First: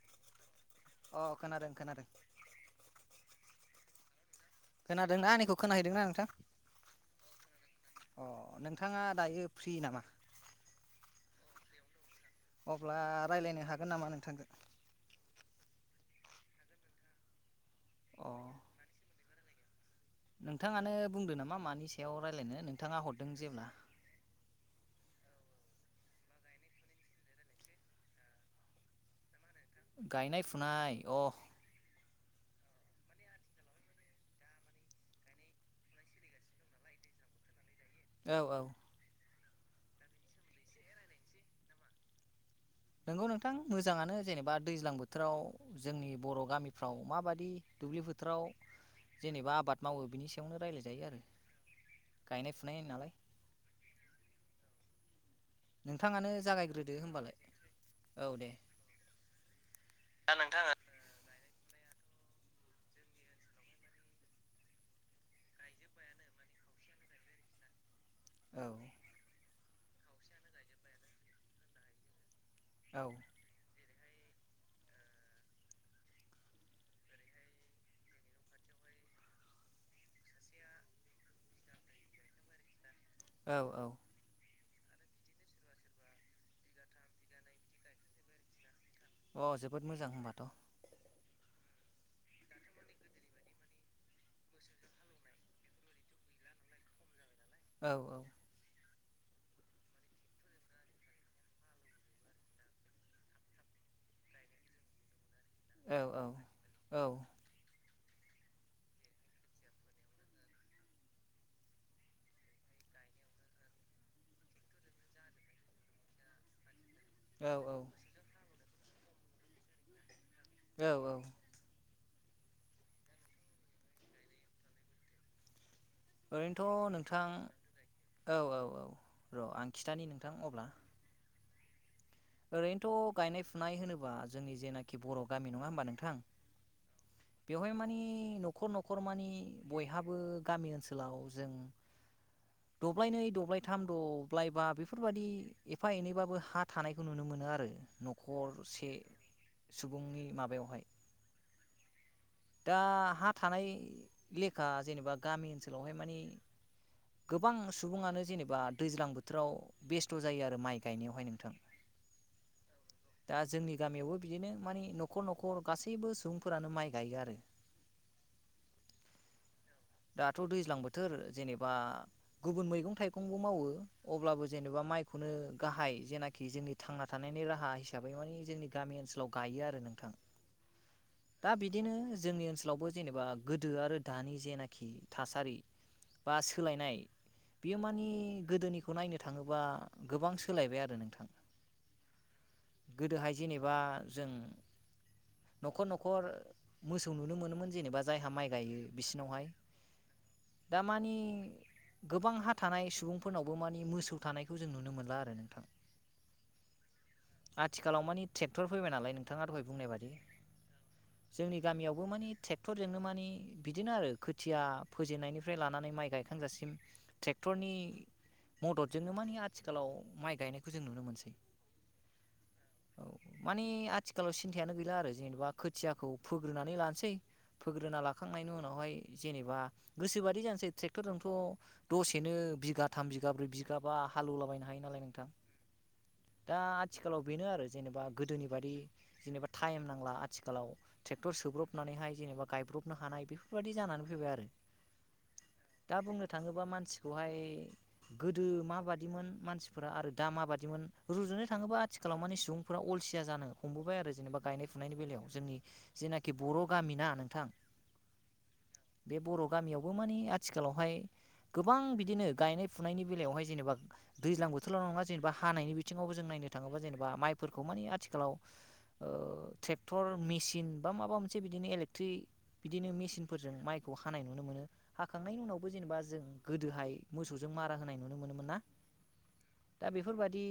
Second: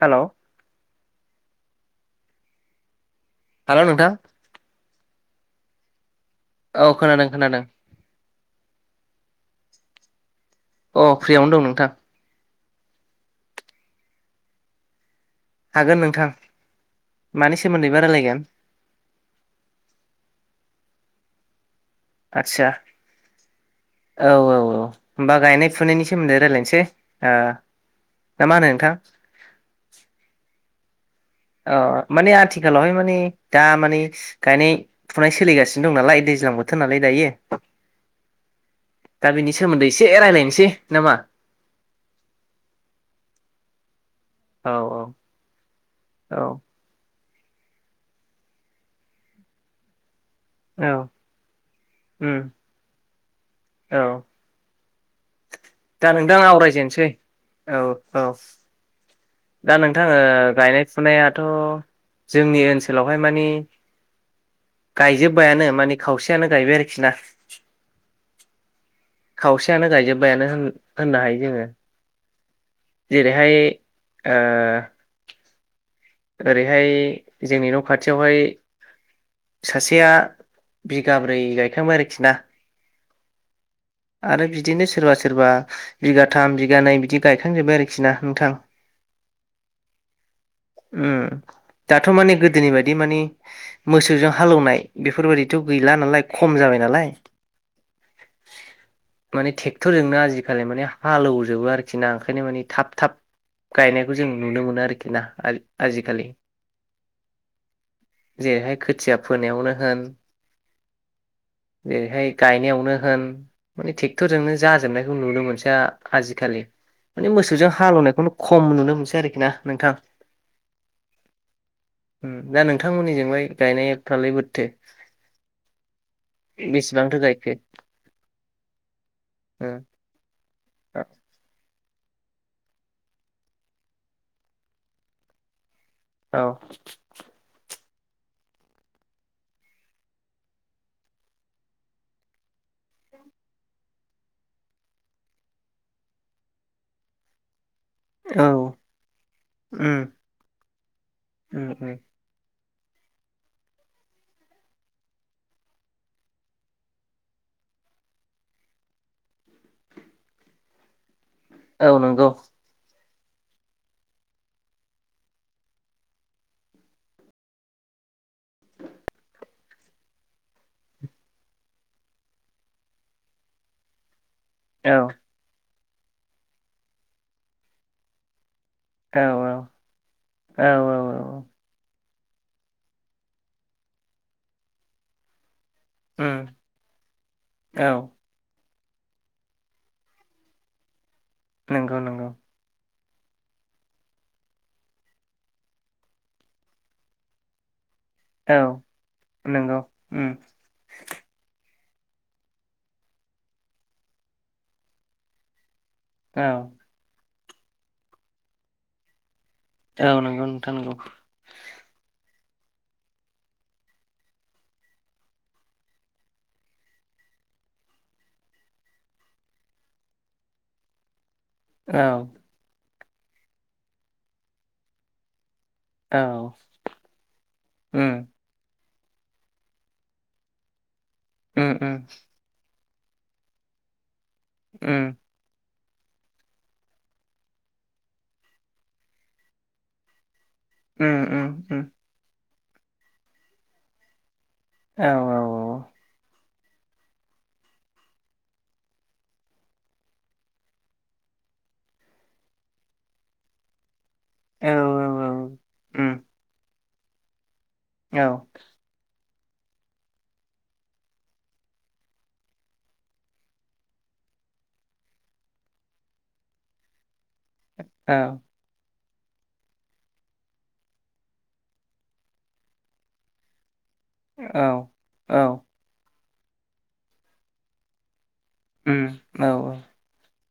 Hello औ खोनादों खोनादों हेलौ नोंथां खोनादों ना आनिखौ खोनाहैदों ना नोंथां औ खोनादों खोनादों अ नोंथाङा दायो फ्रि नामा अ फ्रियावनो दं नोंथां अब्ला रायलायनो हागोन नामा नोंथांजों हागोन नोंथां मानि सोमोन्दैबा अ रायलायगोन नोंथाङानो बुंदो नामा मानि सो आतसा औ औ औ होमबा गायनाय फुनायनि सोमोन्दै रायलायनोसै आ ना मा होनो नोंथां गायनाय फुनाय अ अ माने आथिखालावहाय माने दा माने गायनाय फुनाय सोलिगासिनो दं नालाय दै ज्लां बोथोर नालाय दायो औ औ दा बिनि सोमोन्दै एसे रायलायनोसै नामा नोंगौ नोंथां मोजाङानो जेनेबा औ दैज्लां बोथोराव जोंनि औ बर' गामिफ्राव माबाद दि दुब्लि फोथाराव जेनेबा आबाद मावो बिनि सा यावनो औ रायलायजायो आरो उम गायनाय फुनाय नालाय औ दा नोंथाङानो नोंथां जागायग्रोदो आवरायजेननोसै होमबालाय औ औ दा नोंथां ओ गायनाय फुनायाथ जोंनि ओनसोलावहाय माने गायजोब्बायानो माने खावसेयानो गायबाय आरोखि ना। औ खावसेयानो गायजोबबायानो होन होननो हायो जोङो औ जेरैहाय ओ ओरैहाय जोंनि न' खाथियावहाय सासेया बिगाब्रै गायखांबाय आरोखि ना। औ औ आरो बिदिनो सोरबा सोरबा बिगाथाम बिगानै बिदि गायखांजोब्बाय आरोखि ना नोंथां। अ जोबोद मोजां होनबाथ। उम दाथ माने गोदोनि बायदि माने मोसौजों हालौवनाय बेफोरबायादिथ गैला नालाय खम जाबाय नालाय। औ औ माने थेगथरजोंनो आजिखालि माने हालौवजोबो आरोखि ना ओंखायनो माने थाब थाब गायनायखो जों नुनो मोनो आरोखि ना औ आजि-आजिकालि। औ जेरैहाय खोथिया फोनायावनो होन जेरैहाय गायनायावनो होन माने थेडक्टरजोंनो जाजोबनायखौ नुनो मोनसै आ-आजिखालि। माने मोसौजों औ हालेवनायखौनो खम नुनो मोनसै आरोखि ना नोंथां। औ औ ओम दा नोंथांमोननिजोंलाय गायनायफ्रालाय बोरैथो? ओरैनोथ' बेसेबांथो नोंथां गायखो। औ औ औ र' आं खिथानि नोंथां अब्ला। ओरैनोथ गायनाय फुनाय होनोबा जोंनि जेनाखि बर' गामि नङा होमबा नों थां औ बेवहाय मानि नि न'खर न'खर मानि बयहाबो गामि ओनसोलाव जों दब्लाय नै दब्लायथाम द'ब्लाय बा बेफोरबादि एफा एनैबाबो हा थानाय खौ नुनो मोनो आरो। औ न'खरसे उम सुबुंनि माबायावहाय उम उम दा हा थानाय लेखा जेनेबा गामि ओनसोलावहाय मानि गोबां सुबुङानो जेनेबा दैज्लां बोथोराव बेस्थ' जायो आरो माइ गायनायावहाय नोंथां। औ नोंगौ। दा जोंनि गामियावबो बिदिनो मानि न'खर न'खर गासैबो सुबुंफोरानो माइ गायो आरो। दाथ दैज्लां बोथोर जेनेबा गुबुन मैगं थाइगंबो मावो अब्लाबो जेनेबा औ माइखौनो गाहाय जेनाखि जोंनि थांना थानायनि राहा हिसाबै मानि जोंनि गामि औ ओनसोलाव गायो आरो नोंथां औ औ दा बिदिनो जोंनि ओनसोलावबो जेनेबा गोदो आरो दानि जेनाखि थासारि बा उम सोलायनाय बेयो औ मानि गोदोनि बेखौ नायनो थाङोबा गोबां सोलायबाय आरो नोंथां। नोंगौ नंगौ। गोदोहाय जेनेबा जों न'खर न'खर मोसौ नुनो मोनोमोन जेनेबा जायहा माइ गायो बिसिनावहाय हेल ओम। दा मानि गोबां हा थानाय सुबुंफोरनावबो मानि मोसौ थानायखौ जों नुनो मोनला आरो नोंथां। औ आथिखालाव मानि ट्रेक्टर फैबाय नालाय नों थाङा दहाय बुंनाय औ बादि नंगौ नोंथां नंगौ जोंनि गामियावबो मानि टेक्टरजोंनो मानि बिदिनो आरो खोथि खोथिया फोजेननायनिफ्राय लानानै माइ गायखांजासिम ट्रेक्टरनि मददजोंनो मानि आथिखालाव माइ गायनायखौ जों नुनो मोनसै। औ। मानि आथिखालाव सिन्थायानो गैला आरो जेनेबा। खोथियाखौ औ फोग्रोनानै लानोसै फोग्रोना उम लाखांनायनि उनावहाय। जेनेबा गोसोबादि जानोसै ट्रेक्टरजोंथ' उम उम दसेनो बिघा। थाम बिगा ब्रै बिगाब बा हालेवलाबायनो हायो नालाय उम नोंथां। दा आथिखालाव बेनो आरो जेनेबा गोदोनि बादि जेनेबा टाइम नांला। आथिखालाव उम ट्रेक्टर उम उम सोब्रबनानैहाय जेनेबा गायब्रबनो हानाय बेफोरबायदि जानानै फैबाय आरो औ औ औ दा बुंनो थाङोबा मानसिखौहाय गोदो माबादि मोन मानसिफोरा आरो दा माबादिमोन रुजु नो थाङोबा आथिखालाव माने सुबुंफोरा अलसिया जानो हमबोबाय आरो जेनेबा औ गायनाय फुनायनि बेलायाव औ जोंनि उम जेनाखि बर गामिना नोंथां औ बे बर गामियावबो माने आथिखालावहाय गोबां बिदिनो गायनाय फुनायनि बेलायावहाय जेनेबा दैज्लां बोथोराव नङा जेनेबा हानायनि बिथिङावबो जों नायनो थाङोबा जेनेबा माइफोरखौ माने औ आथिखालाव ओ ट्रेक्टर मेसिन बा माबा मोनसे बिदिनो इलेक्ट्रिक बिदिनो मेसिनफोरजों माइ हानाय नुनो मोनो हाखांनायनि औ उनावबो जेनेबा जों गोदोहाय मोसौजों मारा होनाय नुनो मोनो मोना उम औ दा बेफोरबायदि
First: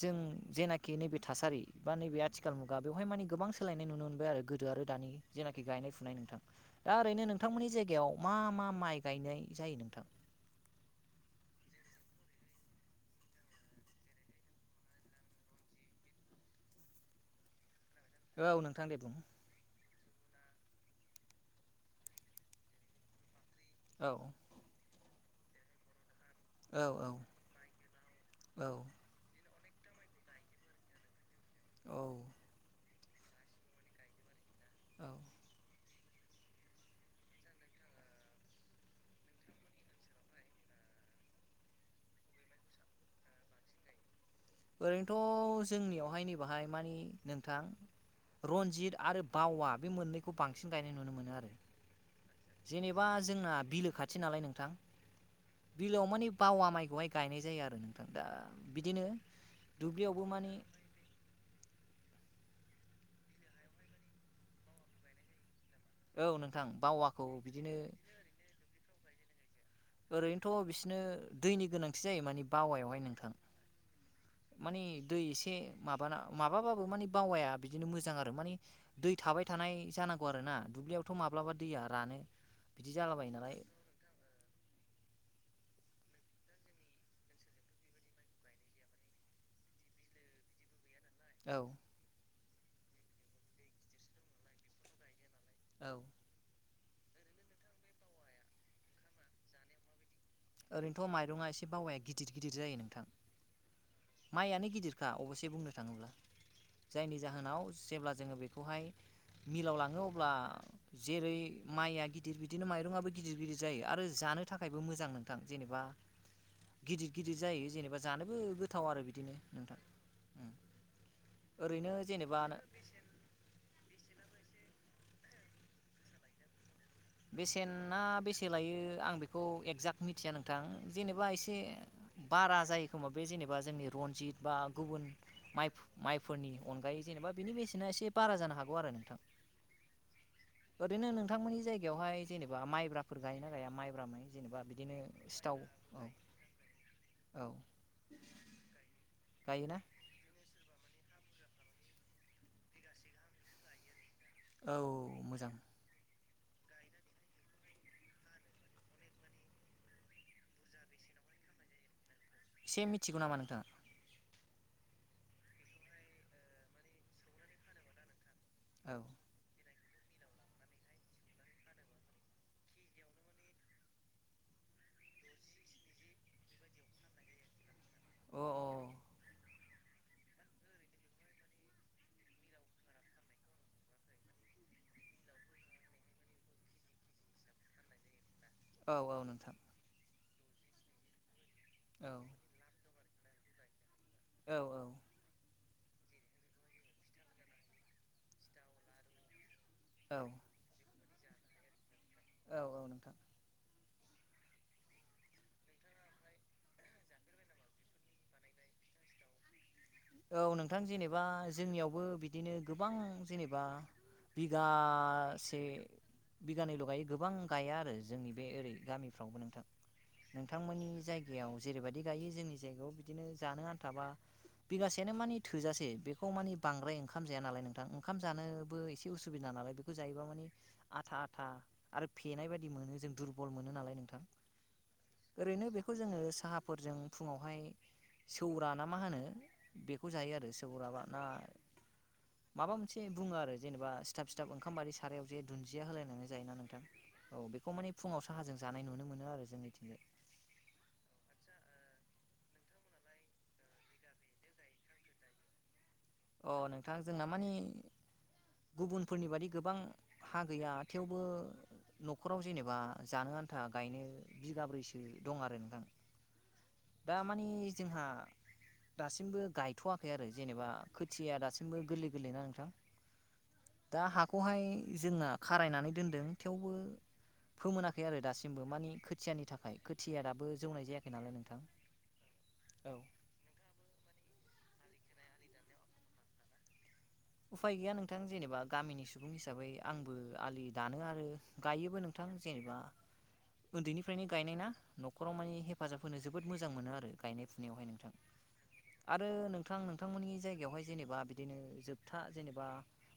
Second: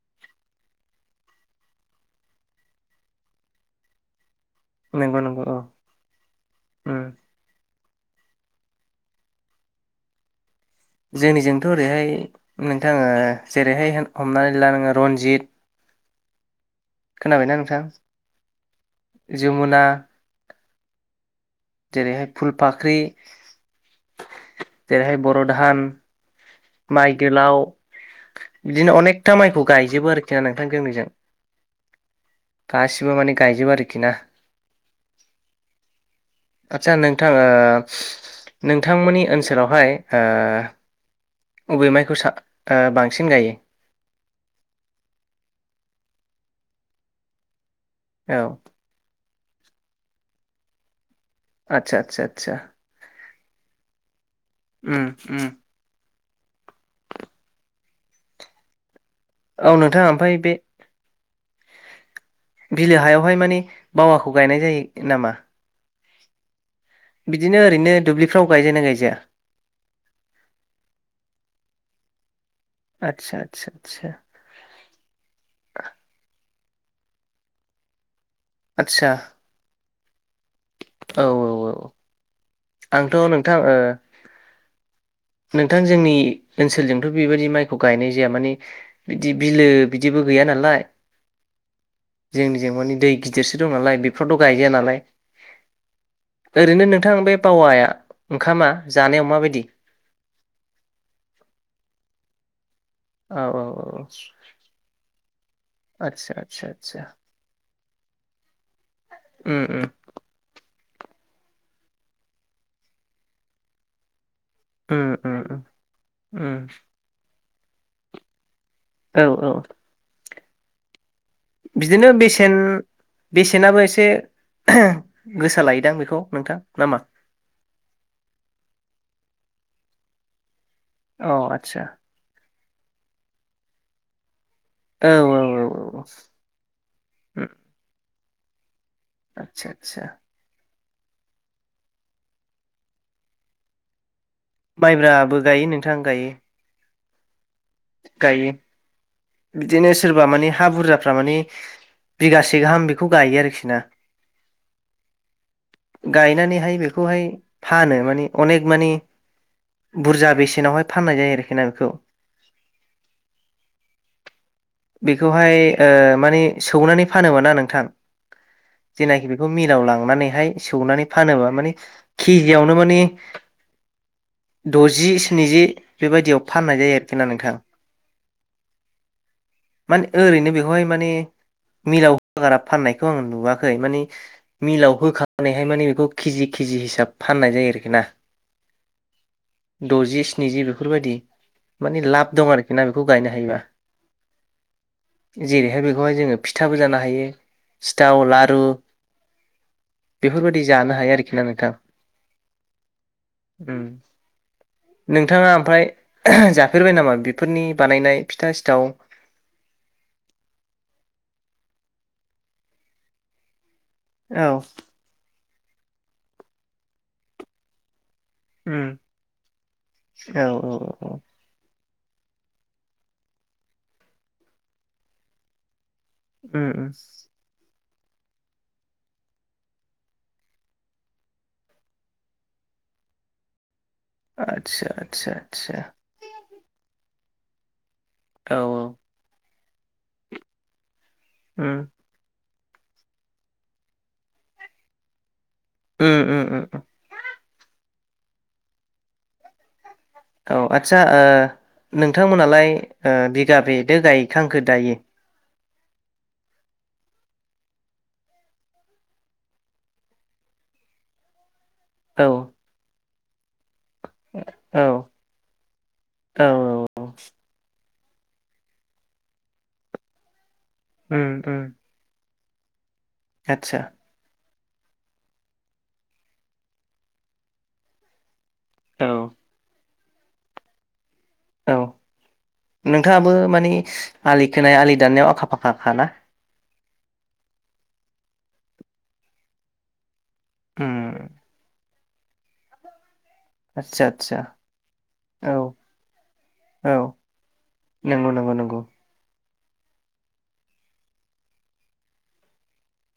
जों जेनाखि नैबे थासारि बा नैबे आथिखाल मुगा बेवहाय माने गोबां सोलायनाय नुनो मोनबाय आरो गो दो आरो दानि नंगौ नंगौ औ जेनाखि गायनाय फुनाय नोंथां दा उम ओरैनो नोंथां नि जायगायाव मा मा माइ गायनाय जायो नोंथां जोंनिजोंथ ओरैहाय नोंथाङो जेरैहाय हमनानै ला नोङो रनजित खोनाबायना नोंथां औ नोंथां दे बुं जमुना जेरैहाय फुल फाख्रि औ जेरैहाय बरधान औ माइ गोलाव औ औ बिदिनो अनेखथा माइखौ गायजोबो आरोखि ना नोंथां जोंनिजों औ गासिबो माने गायजोबो आरोखि ना औ [inaudible] आतसा नोंथां नोंथांमोननि ओनसोलावहाय ओ अबे माइखौ ओ बांसिन गायो ओरैनोथ जोंनियावहाय नैबाहाय माने नोंथां औ रनजित आरो बावा बे मोननैखौ बांसिन गायनाय नुनो मोनो आरो आदसा आदसा आदसा जेनेबा जोंना बिलो खाथि खाथि नालाय नोंथां उम उम बिलोआव माने बावा माइखौहाय गायनाय जायो आरो नोंथां दा बिदिनो औ नोंथाङा दुब्लियावबो ओमफ्राय माने बे बिलो हायावहाय माने बावाखौ गायनाय जायो नामा औ नों बिदिनो ओरैनो दुब्लिफ्राव गायजायो ना गायजाया ओरैनोथ‌‌ बिसोरनो दैनि गोनांथि जायो माने आतसा आतसा आतसा मानि दै एसे माबाना माबाबाबो माने बावाया बिदिनो मोजां आरो माने आदसा दै थाबाय थानाय जानांगौ आरो ना दुब्लियावथ औ माब्लाबा दैया औ रानो बिदि आंथ जालाबायो नोंथां नालाय ओ नोंथां जोंनि ओनसोलजोंथ बेबायदि माइखौ गायनाय जाया माने बिदि बिलो बिदि जेबो गैया नालाय औ जोंनिजों मानि दै गिदिरसो दं नालाय बेफोरावथ गायजाया नालाय औ ओरैनो नोंथां बे बावाया ओंखामा जानायाव माबायदि ओरैनोथ माइरङा एसे बावाया गिदिर गिदिर जायो नोंथां औ औ औ ए बुंनो थाङोब्ला आदसा आदसा आदसा जायनि जाहोनाव जेब्ला जोङो बेखौहाय उम मिलाव उम लाङो अब्ला जेरै माइया गिदिर बिदिनो माइरं आबो गिदिर गिदिर जायो आरो जानो थाखायबो मोजां उम थां उम उम जेनेबा उम गिदिर गिदिर जायो जेनेबा जानोबो गोथाव आरो औ बिदिनो औ नोंथां ओरैनो बिदिनो जेनेबा बेसेन बेसेनाबो एसे गोसा लायदां बेखौ नोंथां नामा? बेसेना बेसे लायो आं बेखौ एगजाक्ट मिथिया नों- थां जेनेबा अ एसे आदसा बारा जायो खोमा बे जेनेबा जोंनि रनजित बा औ गुबुन औ माइ औ माइफोरनि अनगायै जेनेबा उम बिनि बेसेना एसे बारा जानो हागौ आरो नों- आदसा आदसा ओरैनो नोंथांमोननि जायगायावहाय जेनेबा माइब्राफोर गायोना गाया माइब्रा माइ? जेनेबा बिदिनो माइब्राबो सिथाव गायो नोंथां औ गायो औ गायो गायोना बिदिनो सोरबा मानि हा बुरजा माने बिघासे गाहाम बेखौ गायो आरोखि ना औ मोजां गायनानैहाय बेखौहाय फानो मानि अनेक मानि बुरजा बेसेनावहाय फाननाय जायो आरोखि ना बेखौ एसे मिथिगौ नामा नोंथाङा बेखौहाय ओ माने सौनानै फानोमोनना नोंथां औ जेनाखि बेखौ मिलााव लां- नानैहाय सौनानै फानोबा माने केजियावनो माने द'जि स्निजि बेबायदियाव फाननाय जायो आरोखि ना नोंथां अ औ माने ओरैनो बेखौहाय माने मिलाव होआगारा फाननायखौ आं नुवाखै माने मिलाव होखानानैहाय माने बेखौ केजि खि- केजि हिसाब फाननाय जायो आरोखि ना औ औ नोंथां नैजि बेफोरबायदि माने औ लाब दं आरोखि ना बेखौ गायनो हायोबा औ औ जेरैहाय बेखौहाय जोङो फिथाबो जानो हायो सिथाव लारु बेफोरबायदि जानो हायो आरोखि ना नोंथां औ औ नोंथां उम नोंथाङा ओमफ्राय जा- फेरबाय नामा बेफोरनि बानायनाय फिथा सिथाव औ नोंथां जेनेबा जोंनियावबो बिदिनो गोबां जेनेबा औ बिगासे बिगानैल' गायो गोबां गाया आरो जोंनि बे ओरै उम गामिफ्रावबो नोंथां औ नोंथांमोननि औ औ जायगायाव जेरैबायदि बिदि गायो जोंनि जायगायाव बिदिनो जानो आनथाबा बिगासेयानो मानि थोजासे बेखौ मानि उम उम बांद्राय ओखाम जाया नालाय नोंथां ओंखाम जानोबो एसे उसुबिदा नालाय बेखौ जायोबा मानि आथा आथा आरो फेनाय बादि मोनो जों दुरबल मोन नालाय नों आतसा आतसा आतसा जोङो साहाफोरजों फुङावहाय सौरा ना मा होनो बेखौ जायो आरो सौराबा ना उम माबा मोनसे बुङो आरो जेनेबा सिथाब सिथाब ओंखामबादि सारायाव जे दुन्दिया होलायनानै उम जायोना उम उम नोंथां औ बेखौ माने फुङाव साहाजों जानाय नुनो मोनो आरो जोंनिथिंजाय औ आतसा ओ नोंथांमोनहालाय ओ बिगा बेदो गायखांखो दायो अ नोंथां जोंना मानि गुबुनफोरनि बादि गोबां हा गैया थेवबो औ न'खराव जेनेबा जानो आन्था गायनो बिगाब्रैसो दं आरो नोंथां औ औ दा मानि जोंहा दासिमबो गायथ'वाखै आरो जेनेबा उम खोथिया उम दासिमबो गोरलै गोरलैना नोंथां आदसा दा हाखौहाय जोंना खारायनानै दोनदों थेवबो फोमोनाखै आरो दासिम बो मानि औ खोथियानि थाखाय खोथिया दाबो जौनाय जायाखै [inaudible] औ औ नोंथाङाबो मानि आलि खोनाया आलि दाननायाव आखा फाखाखाना? उफाय गैया नोंथां जेनेबा गामिनि सुबुं हिसाबै आंबो आलि उम दानो आरो गायोबो नों जेनेबा आदसा उन्दैनिफ्रायनो आदसा गायनाय ना न'खराव औ माने हेफाजाब होनो जोबोद मोजां औ मोनो आरो गायनाय फुनायावहाय नोंथां नंगौ नंगौ नंगौ आरो नोंथां नोंथांमोननि जायगायावहाय जेनेबा बिदिनो जोब था जेनेबा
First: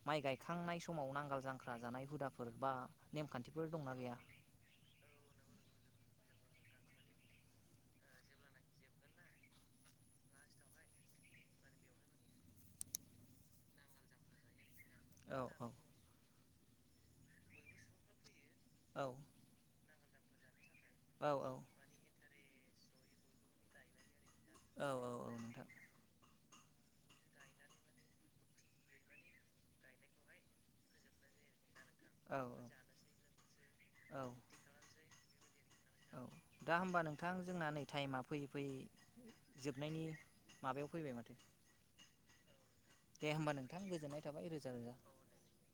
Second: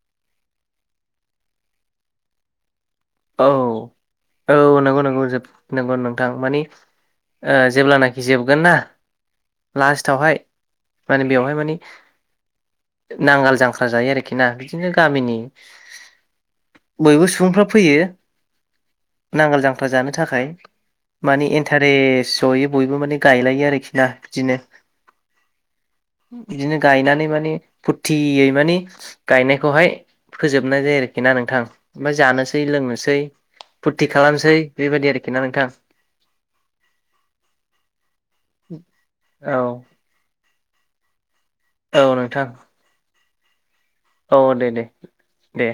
माइ गायखांनाय समाव नांगाल जांख्रा जानाय हुदाफोर बा औ नेमखान्थिफोर दंना गैया औ नंगौ नंगौ जोब था माने जेब्लानाखि जोबगोन ना लास्टआवहाय माने बेवहाय माने नांगोल जांख्रा जायो आरोखि ना बिदिनो गामिनि औ बयबो सुबुंफ्रा फैयो। औ नांगोल जांख्रा जानो थाखाय औ मानि इन्टारेस जयै बयबो माने गायलायो आरोखि ना बिदिनो औ औ नोंथां बिदिनो गायनानै मानि फुरथियै माने गायनायखौहाय फोजोबनाय जायो आरोखि ना नोंथां ओमफ्राय औ जानोसै लोंनोसै फुरथि औ खालामसै बेबायदि आरोखि ना नोंथां औ दा होमबा नोंथां जोंना नै टाइमा फैयै फैयै औ जोबनायनि [inaudible] माबायाव फैबाय माथो [inaudible] औ नोंथां दे होमबा [inaudible] औ थाबाय दे रोजा दे रोजा दे